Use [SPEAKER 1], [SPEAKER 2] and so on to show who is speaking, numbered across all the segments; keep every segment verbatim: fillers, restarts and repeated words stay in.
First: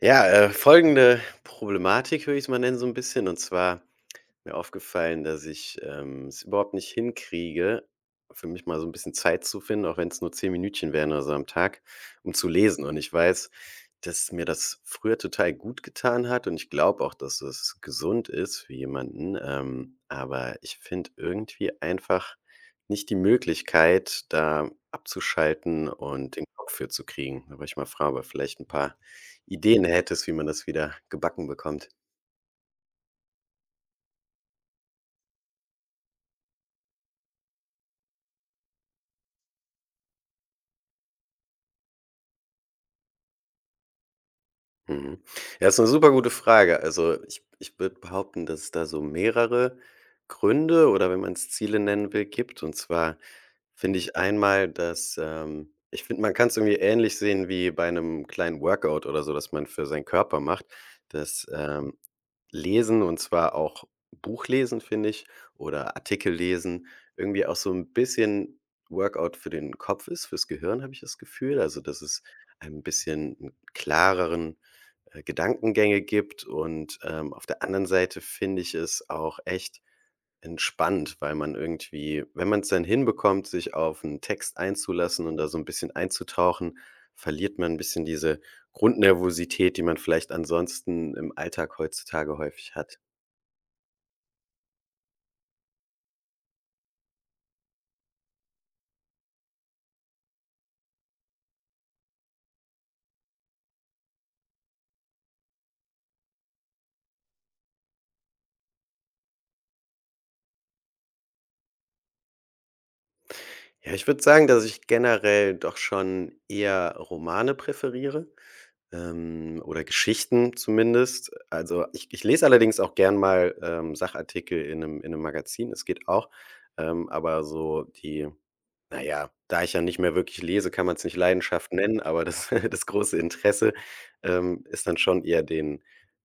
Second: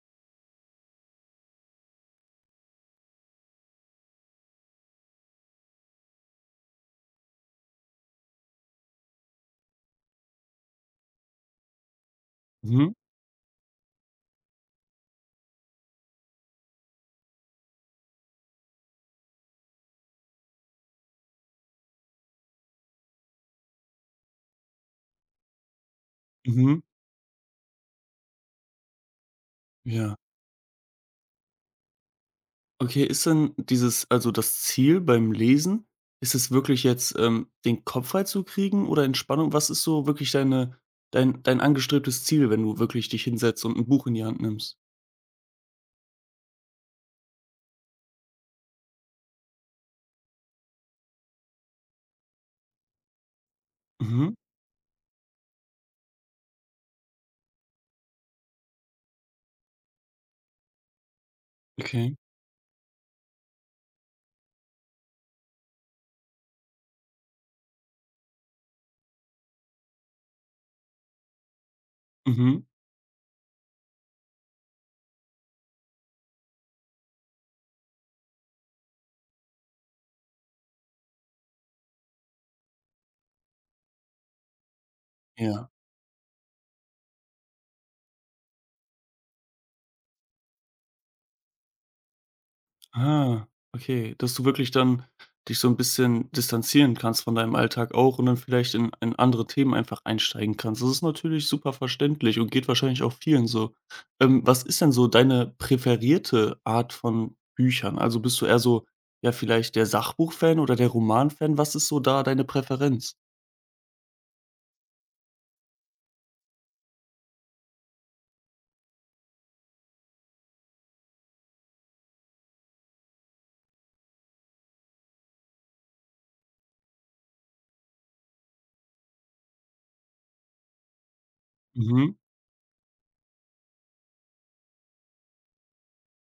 [SPEAKER 1] Ja, äh, folgende Problematik würde ich es mal nennen so ein bisschen und zwar, mir aufgefallen, dass ich, ähm, es überhaupt nicht hinkriege, für mich mal so ein bisschen Zeit zu finden, auch wenn es nur zehn Minütchen wären oder so am Tag, um zu lesen.
[SPEAKER 2] Mhm,
[SPEAKER 1] Und ich weiß, dass mir das früher total gut getan hat und ich glaube auch, dass es gesund ist für jemanden, ähm, aber ich finde irgendwie einfach nicht die Möglichkeit, da abzuschalten und den Kopf
[SPEAKER 2] mhm,
[SPEAKER 1] für zu kriegen. Da wollte ich mal fragen, ob du vielleicht ein paar Ideen
[SPEAKER 2] ja.
[SPEAKER 1] hättest, wie man das wieder gebacken bekommt.
[SPEAKER 2] Okay, ist denn dieses also das Ziel beim Lesen, ist es wirklich jetzt, ähm, den Kopf freizukriegen oder Entspannung? Was ist so wirklich deine dein dein angestrebtes Ziel, wenn du wirklich dich hinsetzt und ein Buch in die Hand nimmst?
[SPEAKER 1] Mhm. Ja, ist eine super gute Frage. Also, ich ich würde behaupten, dass es da so mehrere Gründe oder wenn man es Ziele nennen will, gibt. Und zwar finde ich
[SPEAKER 2] Mhm,
[SPEAKER 1] einmal, dass, ähm ich finde, man kann es irgendwie ähnlich sehen wie bei einem kleinen Workout oder so, dass man für seinen Körper macht. Das, ähm,
[SPEAKER 2] okay.
[SPEAKER 1] Lesen, und zwar auch Buchlesen, finde ich, oder Artikel lesen, irgendwie auch so ein bisschen Workout für den Kopf ist, fürs Gehirn, habe ich das Gefühl. Also, dass es
[SPEAKER 2] Mhm,
[SPEAKER 1] ein bisschen 'n klareren äh, Gedankengänge gibt. Und, ähm, auf der anderen Seite finde ich es auch echt entspannt, weil man irgendwie, wenn man es dann hinbekommt, sich auf einen Text einzulassen und da so ein
[SPEAKER 2] ja.
[SPEAKER 1] bisschen einzutauchen, verliert man ein bisschen diese Grundnervosität, die man vielleicht ansonsten im Alltag heutzutage häufig hat.
[SPEAKER 2] Ah, okay, dass du wirklich dann dich so ein bisschen distanzieren kannst von deinem Alltag auch und dann vielleicht in in andere Themen einfach einsteigen kannst. Das ist natürlich super verständlich und geht wahrscheinlich auch vielen so. Ähm, was ist denn so deine präferierte Art von Büchern? Also, bist du eher so, ja, vielleicht der Sachbuchfan oder der Romanfan? Was ist so da deine Präferenz?
[SPEAKER 1] Ja, ich würde sagen, dass ich generell doch schon eher Romane präferiere. Ähm, oder Geschichten zumindest. Also, ich ich lese allerdings auch gern mal, ähm, Sachartikel in einem in einem Magazin. Es geht auch, ähm, aber so die, na ja, da ich ja nicht mehr wirklich lese, kann man es nicht Leidenschaft nennen,
[SPEAKER 2] Mhm.
[SPEAKER 1] aber das das große Interesse, ähm, ist dann schon eher den,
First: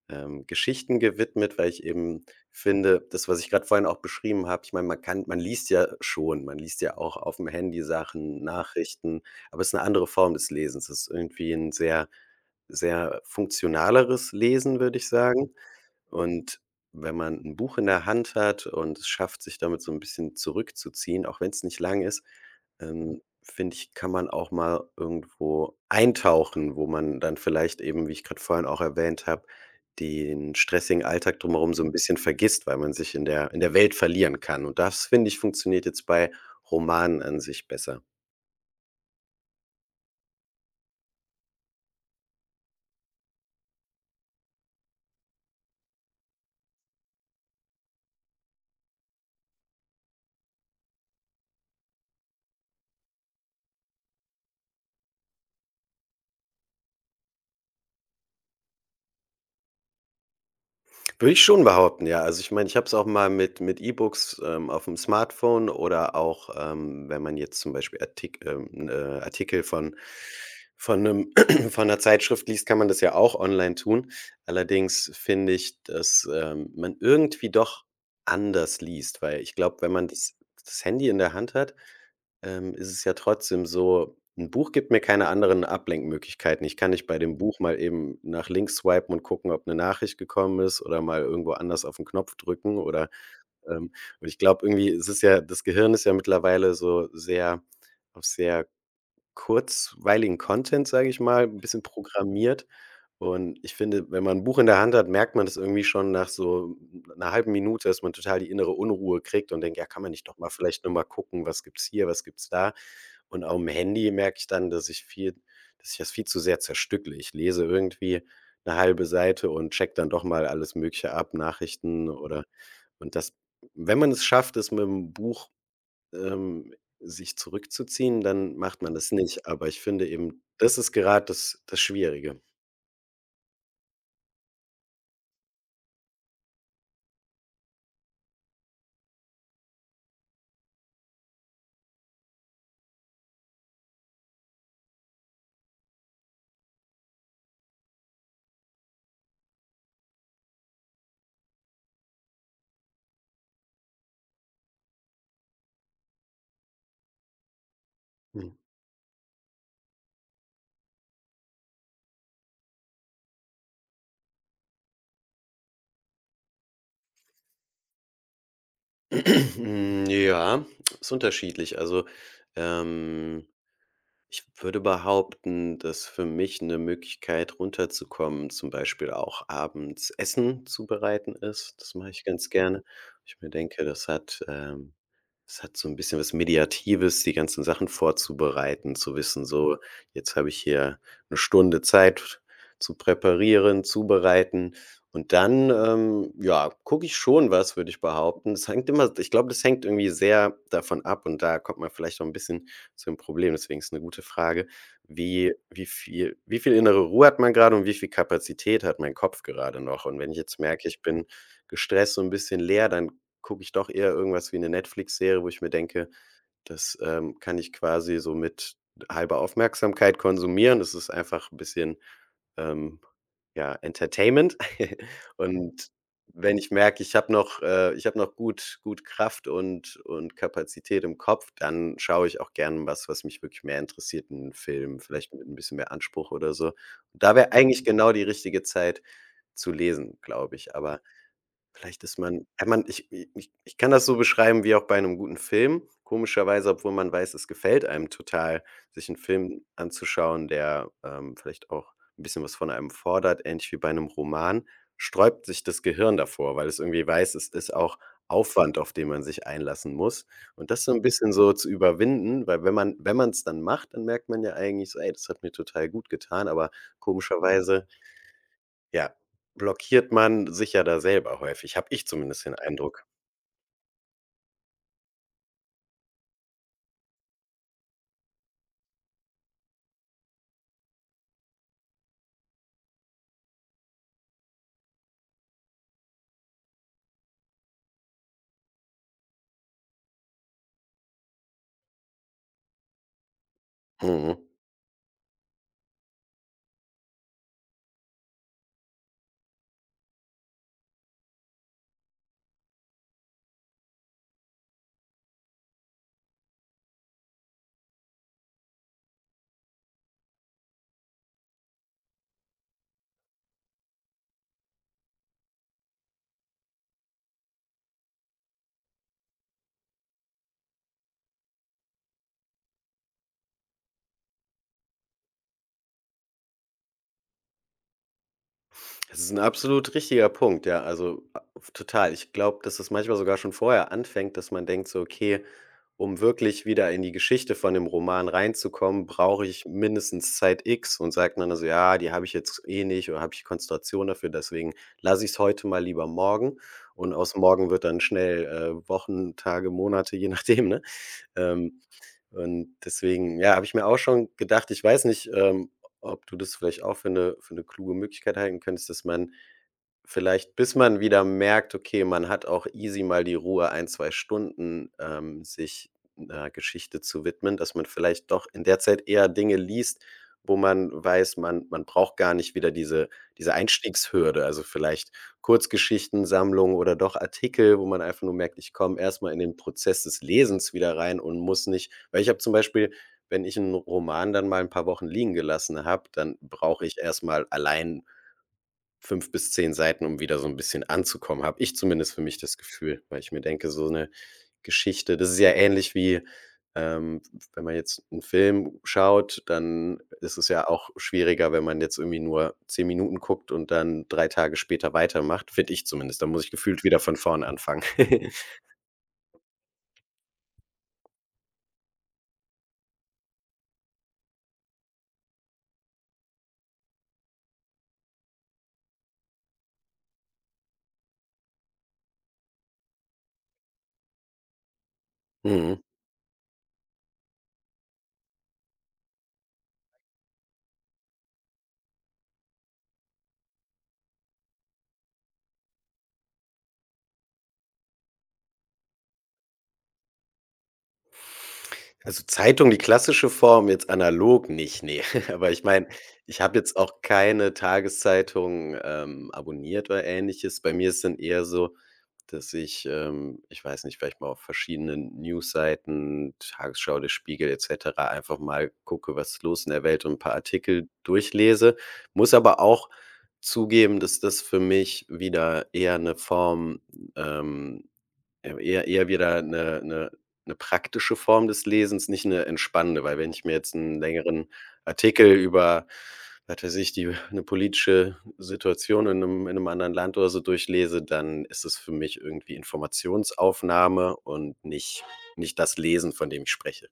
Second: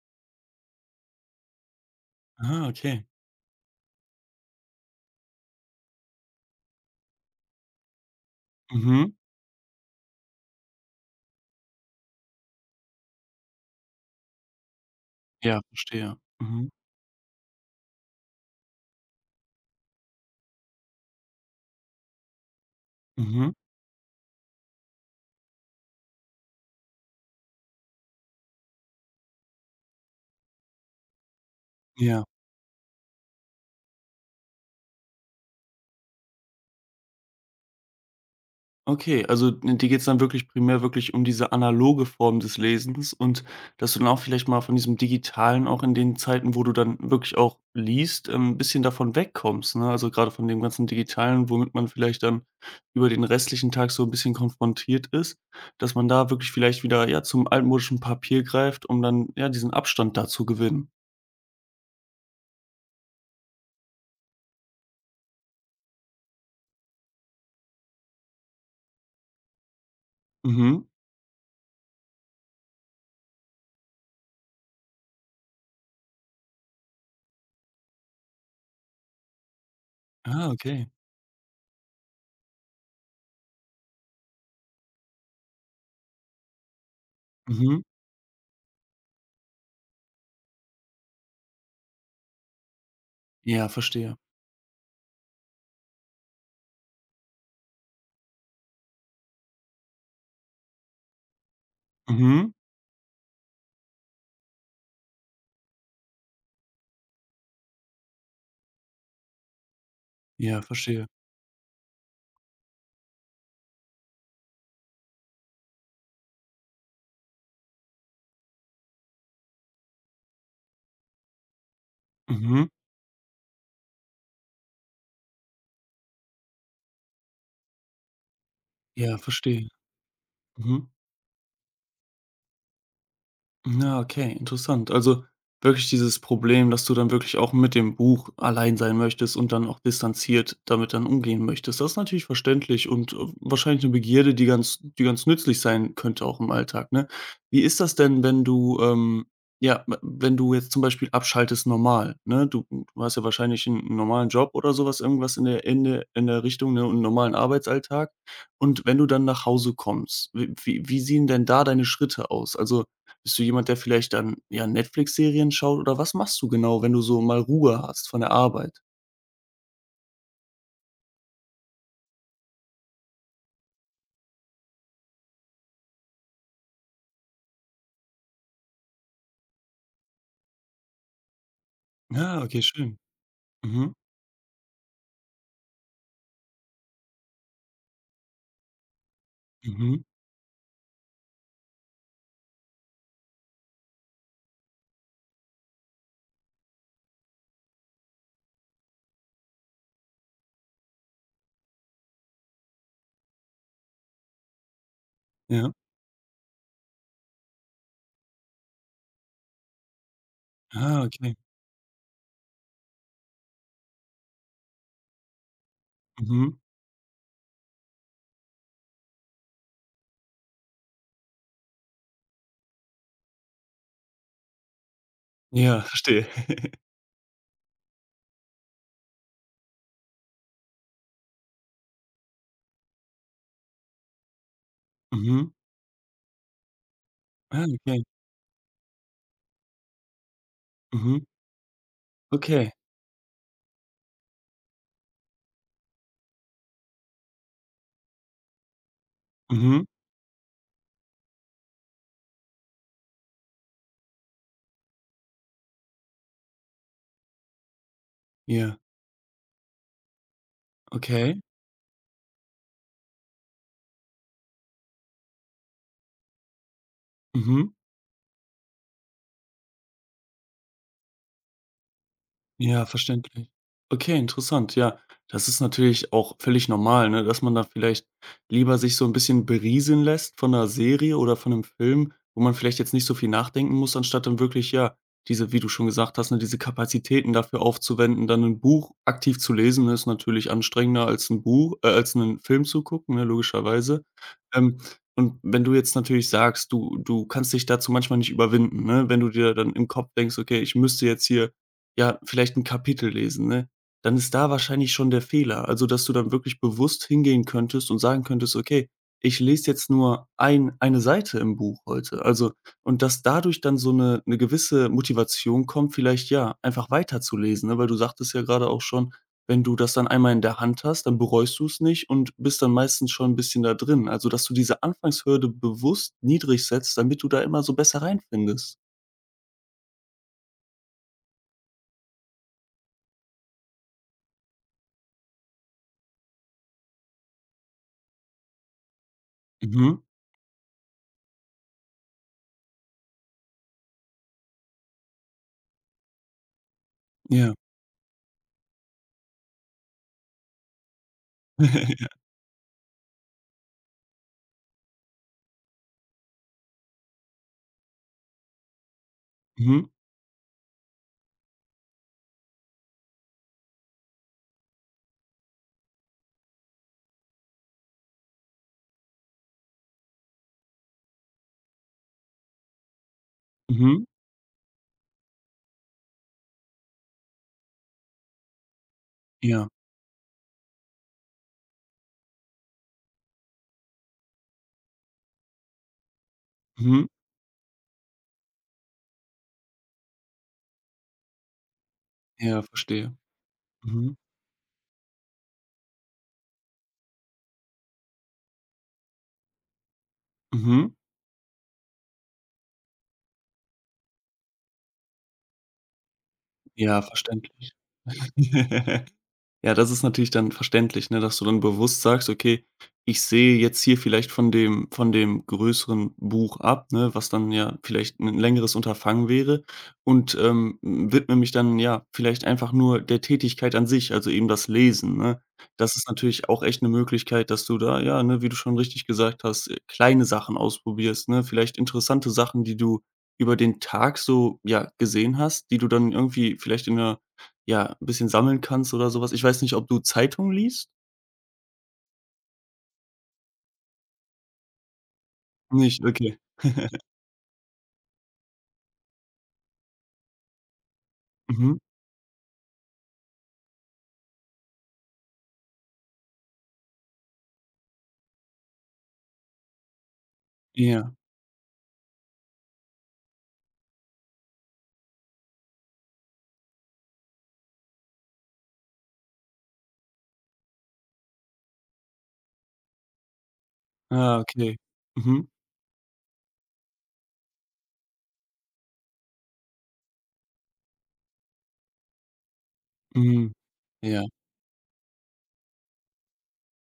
[SPEAKER 1] ähm, Geschichten gewidmet, weil ich eben
[SPEAKER 2] Ah,
[SPEAKER 1] finde,
[SPEAKER 2] okay.
[SPEAKER 1] das, was ich gerade vorhin auch beschrieben habe, ich meine, man kann man liest ja schon, man liest ja auch auf dem Handy Sachen,
[SPEAKER 2] Mhm.
[SPEAKER 1] Nachrichten, aber es ist eine andere Form des Lesens. Es ist irgendwie ein sehr sehr funktionaleres Lesen, würde ich sagen.
[SPEAKER 2] Ja, verstehe.
[SPEAKER 1] Und
[SPEAKER 2] Mhm.
[SPEAKER 1] wenn man ein Buch in der Hand hat und es schafft, sich damit so ein bisschen zurückzuziehen, auch wenn es nicht lang ist, ähm,
[SPEAKER 2] Mhm.
[SPEAKER 1] finde ich, kann man auch mal irgendwo eintauchen, wo man dann vielleicht eben, wie ich gerade vorhin auch erwähnt habe, den stressigen Alltag drumherum so ein bisschen
[SPEAKER 2] Ja.
[SPEAKER 1] vergisst, weil man sich in der in der Welt verlieren kann. Und das, finde ich, funktioniert jetzt bei Romanen an sich besser.
[SPEAKER 2] Okay, also n dir geht's dann wirklich primär wirklich um diese analoge Form des Lesens und dass du dann auch vielleicht mal von diesem Digitalen auch in den Zeiten, wo du dann wirklich auch liest, ähm, 'n bisschen davon wegkommst, ne? Also, gerade von dem ganzen Digitalen, womit man vielleicht dann über den restlichen Tag so ein bisschen konfrontiert ist, dass man da wirklich vielleicht wieder, ja, zum altmodischen Papier greift, um dann, ja, diesen Abstand da zu gewinnen.
[SPEAKER 1] Würde ich schon behaupten, ja. Also, ich meine, ich habe es auch mal mit mit E-Books, ähm, auf dem Smartphone oder auch, ähm, wenn man jetzt zum Beispiel Artik ähm, äh, Artikel von
[SPEAKER 2] Mhm.
[SPEAKER 1] von einem von 'ner Zeitschrift liest, kann man das ja auch online tun. Allerdings finde ich, dass, ähm, man irgendwie doch anders liest, weil ich glaube, wenn man das
[SPEAKER 2] Ah,
[SPEAKER 1] das
[SPEAKER 2] okay.
[SPEAKER 1] Handy in der Hand hat, ähm, ist es ja trotzdem so, ein Buch gibt mir keine anderen Ablenkmöglichkeiten. Ich kann nicht bei dem Buch mal
[SPEAKER 2] Mhm.
[SPEAKER 1] eben nach links swipen und gucken, ob eine Nachricht gekommen ist, oder mal irgendwo anders auf den Knopf drücken oder,
[SPEAKER 2] Ja,
[SPEAKER 1] ähm
[SPEAKER 2] verstehe.
[SPEAKER 1] und ich glaube irgendwie, es ist ja, das Gehirn ist ja mittlerweile so sehr auf sehr kurzweiligen Content, sage ich mal, 'n bisschen
[SPEAKER 2] Mhm.
[SPEAKER 1] programmiert. Und ich finde, wenn man 'n Buch in der Hand hat, merkt man das irgendwie schon nach so 'ner halben Minute, dass man total die innere Unruhe kriegt und denkt: „Ja, kann man nicht doch mal
[SPEAKER 2] Ja,
[SPEAKER 1] vielleicht noch mal
[SPEAKER 2] verstehe.
[SPEAKER 1] gucken, was gibt's hier, was gibt's da?“ Und aufm Handy merke ich dann, dass ich viel dass ich das viel zu sehr zerstückele. Ich lese irgendwie 'ne halbe Seite und checke dann doch mal alles Mögliche ab, Nachrichten oder,
[SPEAKER 2] Mhm.
[SPEAKER 1] und das, wenn man es schafft, es mit'm Buch, ähm, sich zurückzuziehen, dann macht man das
[SPEAKER 2] Ja,
[SPEAKER 1] nicht. Aber
[SPEAKER 2] verstehe.
[SPEAKER 1] ich finde eben, das
[SPEAKER 2] Mhm.
[SPEAKER 1] ist gerade das das Schwierige.
[SPEAKER 2] Ja, okay, interessant. Also wirklich dieses Problem, dass du dann wirklich auch mit dem Buch allein sein möchtest und dann auch distanziert damit dann umgehen möchtest. Das ist natürlich verständlich und äh, wahrscheinlich eine Begierde, die ganz die ganz nützlich sein könnte auch im Alltag, ne? Wie ist das denn, wenn du, ähm ja, w wenn du jetzt zum Beispiel abschaltest normal, ne? Du du hast ja wahrscheinlich einen 'n normalen Job oder sowas irgendwas in der in der in der Richtung, ne, und 'n normalen Arbeitsalltag.
[SPEAKER 1] Hm.
[SPEAKER 2] Und wenn du dann nach Hause kommst, w wie wie sehen denn da deine Schritte aus? Also bist du jemand, der vielleicht dann, ja, Netflix-Serien schaut oder was machst du genau, wenn du so mal Ruhe hast von der Arbeit?
[SPEAKER 1] Hm, ja, ist unterschiedlich. Also, ähm, ich würde behaupten, dass für mich eine Möglichkeit, runterzukommen, zum Beispiel auch abends Essen zubereiten ist. Das mache ich
[SPEAKER 2] Ah,
[SPEAKER 1] ganz
[SPEAKER 2] okay,
[SPEAKER 1] gerne.
[SPEAKER 2] schön.
[SPEAKER 1] Ich mir denke,
[SPEAKER 2] Mhm,
[SPEAKER 1] das hat, ähm Es hat so ein bisschen was Mediatives, die ganzen Sachen vorzubereiten, zu wissen, so:
[SPEAKER 2] mhm,
[SPEAKER 1] „Jetzt habe ich hier eine Stunde Zeit zu präparieren, zubereiten.“ Und dann, ähm, ja, gucke ich schon was, würde ich behaupten. Es hängt immer ich glaube, das hängt irgendwie sehr davon ab, und da kommt man vielleicht auch ein bisschen zu dem Problem. Deswegen ist eine gute Frage, wie
[SPEAKER 2] ja.
[SPEAKER 1] wie viel wie viel innere Ruhe hat man gerade und wie viel Kapazität hat mein Kopf gerade noch? Und wenn ich jetzt merke, ich
[SPEAKER 2] Ah,
[SPEAKER 1] bin
[SPEAKER 2] okay.
[SPEAKER 1] gestresst und ein bisschen leer, dann gucke ich doch eher irgendwas wie eine Netflix-Serie, wo ich mir denke,
[SPEAKER 2] Mhm.
[SPEAKER 1] das, ähm, kann ich quasi so mit halber Aufmerksamkeit konsumieren. Das ist einfach ein bisschen, ähm, ja, Entertainment.
[SPEAKER 2] Ja,
[SPEAKER 1] Und
[SPEAKER 2] verstehe.
[SPEAKER 1] wenn ich merke, ich habe noch äh, ich habe noch gut gut Kraft und und Kapazität im Kopf, dann schaue ich auch gerne was, was mich wirklich mehr interessiert, einen Film, vielleicht mit
[SPEAKER 2] Mhm.
[SPEAKER 1] ein bisschen mehr Anspruch oder so. Da wäre
[SPEAKER 2] Ah,
[SPEAKER 1] eigentlich
[SPEAKER 2] okay.
[SPEAKER 1] genau die richtige Zeit zu lesen, glaube ich. Aber
[SPEAKER 2] Mhm.
[SPEAKER 1] Vielleicht ist man ja,
[SPEAKER 2] Okay.
[SPEAKER 1] man ich ich ich kann das so beschreiben wie auch bei einem guten Film. Komischerweise, obwohl man weiß, es gefällt einem total, sich einen Film
[SPEAKER 2] Mhm.
[SPEAKER 1] anzuschauen, der, ähm, vielleicht auch ein bisschen was von einem fordert, ähnlich wie bei einem Roman, sträubt sich das Gehirn davor, weil es irgendwie weiß, es ist auch Aufwand,
[SPEAKER 2] Ja.
[SPEAKER 1] auf den man sich einlassen muss. Und das so ein bisschen
[SPEAKER 2] Okay.
[SPEAKER 1] so zu überwinden, weil wenn man wenn man es dann macht, dann merkt man ja eigentlich so: „Ey, das hat mir total gut getan“, aber
[SPEAKER 2] Mhm.
[SPEAKER 1] komischerweise, ja, blockiert man sich ja da selber häufig, habe ich zumindest den
[SPEAKER 2] Ja,
[SPEAKER 1] Eindruck.
[SPEAKER 2] verständlich. Okay, interessant. Ja, das ist natürlich auch völlig normal, ne, dass man da vielleicht lieber sich so ein bisschen berieseln lässt von 'ner Serie oder von 'nem Film, wo man vielleicht jetzt nicht so viel nachdenken muss, anstatt dann wirklich, ja, diese wie du schon gesagt hast, ne, diese Kapazitäten dafür aufzuwenden. Dann ein Buch aktiv zu lesen, ne, ist natürlich anstrengender als ein Buch äh, als einen Film zu gucken, ne, logischerweise.
[SPEAKER 1] Mhm.
[SPEAKER 2] Ähm, und wenn du jetzt natürlich sagst, du du kannst dich dazu manchmal nicht überwinden, ne, wenn du dir dann im Kopf denkst: „Okay, ich müsste jetzt hier ja, vielleicht 'n Kapitel lesen, ne?“ Dann ist da wahrscheinlich schon der Fehler. Also, dass du dann wirklich bewusst hingehen könntest und sagen könntest: „Okay, ich lese jetzt nur ein eine Seite im Buch heute.“ Also und dass dadurch dann so 'ne 'ne gewisse Motivation kommt, vielleicht, ja, einfach weiterzulesen, ne? Weil du sagtest ja grade auch schon, wenn du das dann einmal in der Hand hast, dann bereust du's nicht und bist dann meistens schon 'n bisschen da drin. Also, dass du diese Anfangshürde bewusst niedrig setzt, damit du da immer so besser reinfindest.
[SPEAKER 1] Das ist ein absolut richtiger Punkt, ja, also, a total. Ich glaube, dass es manchmal sogar schon vorher anfängt, dass man denkt so: „Okay, um wirklich wieder in die Geschichte von dem Roman reinzukommen, brauche ich
[SPEAKER 2] Mhm.
[SPEAKER 1] mindestens Zeit X.“ Und sagt man dann so: „Ja, die habe ich jetzt eh nicht, oder habe ich die Konzentration dafür, deswegen lasse ich es heute mal lieber morgen.“ Und aus
[SPEAKER 2] Ja.
[SPEAKER 1] morgen wird dann schnell, äh, Wochen, Tage, Monate, je nachdem, ne? Ähm Und deswegen, ja, habe ich mir auch schon gedacht, ich weiß nicht, ähm, ob du das vielleicht auch für eine für eine kluge Möglichkeit halten könntest, dass man
[SPEAKER 2] Mhm.
[SPEAKER 1] vielleicht, bis man wieder merkt, okay, man hat auch easy mal die Ruhe, ein, zwei Stunden, ähm, sich 'ner Geschichte zu widmen, dass man vielleicht doch in der Zeit eher Dinge liest, wo man weiß, man man braucht gar nicht wieder diese diese
[SPEAKER 2] Mhm.
[SPEAKER 1] Einstiegshürde. Also, vielleicht Kurzgeschichtensammlungen oder doch Artikel, wo man einfach nur merkt, ich komme erstmal in den
[SPEAKER 2] Ja,
[SPEAKER 1] Prozess des Lesens wieder rein, und muss nicht, weil ich habe zum Beispiel, wenn ich einen Roman dann mal ein paar Wochen liegen gelassen habe, dann brauche ich
[SPEAKER 2] mhm.
[SPEAKER 1] erstmal allein fünf bis zehn Seiten, um wieder so ein bisschen anzukommen, habe ich zumindest für mich das
[SPEAKER 2] Ja,
[SPEAKER 1] Gefühl,
[SPEAKER 2] verstehe.
[SPEAKER 1] weil ich mir denke, so eine
[SPEAKER 2] Mhm,
[SPEAKER 1] Geschichte, das ist ja ähnlich wie, ähm, wenn man jetzt einen Film schaut, dann ist es ja
[SPEAKER 2] mhm.
[SPEAKER 1] auch schwieriger, wenn man jetzt irgendwie nur zehn Minuten guckt und dann drei Tage später weitermacht, finde ich zumindest. Da muss ich gefühlt wieder
[SPEAKER 2] Ja,
[SPEAKER 1] von vorne
[SPEAKER 2] verständlich.
[SPEAKER 1] anfangen.
[SPEAKER 2] Ja, das ist natürlich dann verständlich, ne, dass du dann bewusst sagst: „Okay, ich sehe jetzt hier vielleicht von dem von dem größeren Buch ab“, ne, was dann ja vielleicht ein längeres Unterfangen wäre und, ähm, widme mich dann, ja, vielleicht einfach nur der Tätigkeit an sich, also eben das Lesen, ne?
[SPEAKER 1] Mhm.
[SPEAKER 2] Das ist natürlich auch echt eine Möglichkeit, dass du da, ja, ne, wie du schon richtig gesagt hast, äh, kleine Sachen ausprobierst, ne? Vielleicht interessante Sachen, die du über den Tag so, ja, gesehen hast, die du dann irgendwie vielleicht in 'ner ja, 'n bisschen sammeln kannst oder so was. Ich weiß nicht, ob du Zeitung liest?
[SPEAKER 1] Also, Zeitung, die klassische Form, jetzt analog nicht, ne. Aber ich meine,
[SPEAKER 2] Nicht, okay.
[SPEAKER 1] ich habe jetzt auch keine Tageszeitung, ähm, abonniert oder Ähnliches. Bei mir ist dann eher so,
[SPEAKER 2] Mhm.
[SPEAKER 1] dass ich, ähm, ich weiß nicht, vielleicht mal auf verschiedenen Newsseiten, Tagesschau, der Spiegel et cetera, einfach mal gucke, was ist los in der Welt, und 'n paar Artikel
[SPEAKER 2] Ja.
[SPEAKER 1] durchlese. Muss aber auch zugeben, dass das für mich wieder eher 'ne Form, ähm ähm, eher eher wieder eine 'ne 'ne praktische Form des Lesens, nicht eine entspannende, weil wenn ich mir jetzt einen
[SPEAKER 2] Ah,
[SPEAKER 1] längeren
[SPEAKER 2] okay.
[SPEAKER 1] Artikel
[SPEAKER 2] Mhm.
[SPEAKER 1] über, was weiß ich, die eine politische Situation in einem in 'nem anderen Land oder so durchlese, dann ist es für mich irgendwie
[SPEAKER 2] Mhm.
[SPEAKER 1] Informationsaufnahme
[SPEAKER 2] Ja.
[SPEAKER 1] und nicht nicht das Lesen, von dem ich spreche.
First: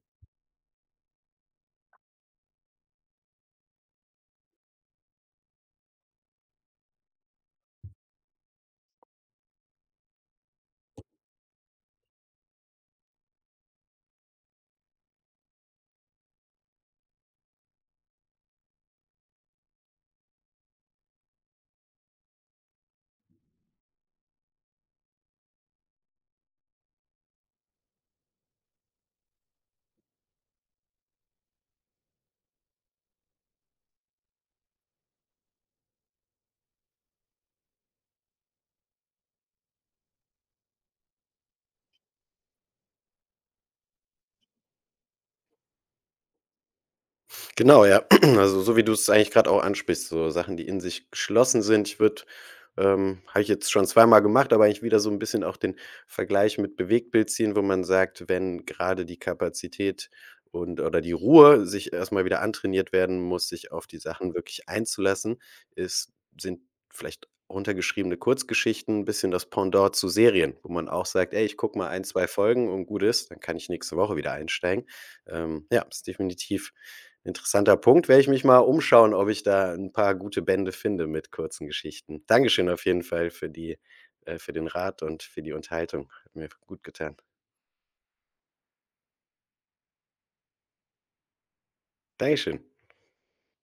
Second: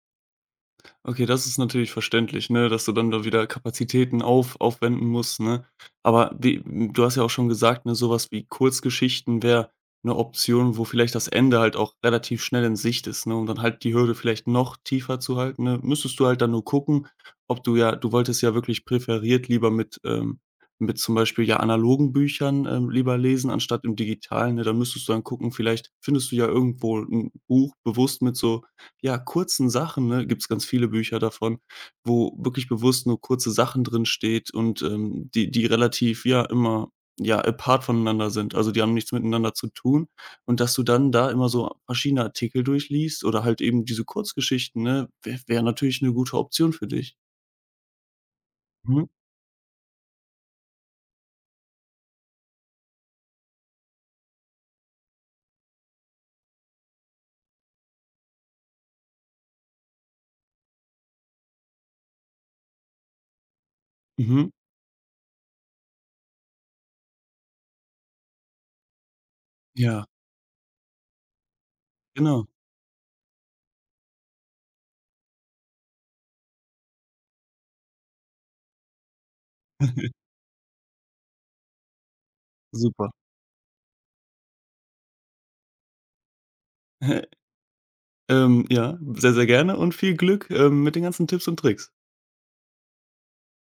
[SPEAKER 2] Okay, das ist natürlich verständlich, ne, dass du dann da wieder Kapazitäten auf aufwenden musst, ne? Aber wie hm, du hast ja auch schon gesagt, ne, sowas wie Kurzgeschichten wäre eine Option, wo vielleicht das Ende halt auch relativ schnell in Sicht ist, ne, um dann halt die Hürde vielleicht noch tiefer zu halten, ne, müsstest du halt dann nur gucken, ob du ja du wolltest ja wirklich präferiert lieber mit, ähm mit zum Beispiel, ja, analogen Büchern, ähm, lieber lesen anstatt im Digitalen, ne? Da müsstest du dann gucken, vielleicht findest du ja irgendwo ein Buch bewusst mit so ja, kurzen Sachen, ne, gibt's ganz viele Bücher davon, wo wirklich bewusst nur kurze Sachen drin steht und, ähm, die die relativ, ja, immer, ja, apart voneinander sind. Also, die haben nichts miteinander zu tun und dass du dann da immer so verschiedene Artikel durchliest oder halt eben diese Kurzgeschichten, ne, wäre wär wäre natürlich eine gute Option für dich.
[SPEAKER 1] Genau, ja. Also, so wie du
[SPEAKER 2] Mhm,
[SPEAKER 1] es eigentlich gerade auch ansprichst, so Sachen, die in sich geschlossen sind. Ich würde ähm, habe ich jetzt schon zweimal gemacht, aber eigentlich wieder so ein bisschen auch den Vergleich mit Bewegtbild ziehen, wo man sagt, wenn gerade die Kapazität und oder die Ruhe sich erstmal wieder antrainiert werden muss, sich auf die Sachen
[SPEAKER 2] mhm,
[SPEAKER 1] wirklich einzulassen, ist sind vielleicht runtergeschriebene Kurzgeschichten ein bisschen das Pendant
[SPEAKER 2] ja,
[SPEAKER 1] zu Serien, wo man auch sagt: „Ey, ich gucke mal ein, zwei
[SPEAKER 2] genau.
[SPEAKER 1] Folgen und gut ist, dann kann ich nächste Woche wieder einsteigen.“ Ähm, ja, ist definitiv interessanter Punkt, werde ich mich mal umschauen, ob ich da ein paar gute Bände finde mit kurzen Geschichten. Dankeschön auf jeden
[SPEAKER 2] Super.
[SPEAKER 1] Fall für die äh, für den Rat und für die Unterhaltung. Hat mir gut getan.
[SPEAKER 2] Ähm, ja, sehr, sehr gerne und viel Glück, ähm, mit den ganzen Tipps und Tricks.
[SPEAKER 1] Dankeschön.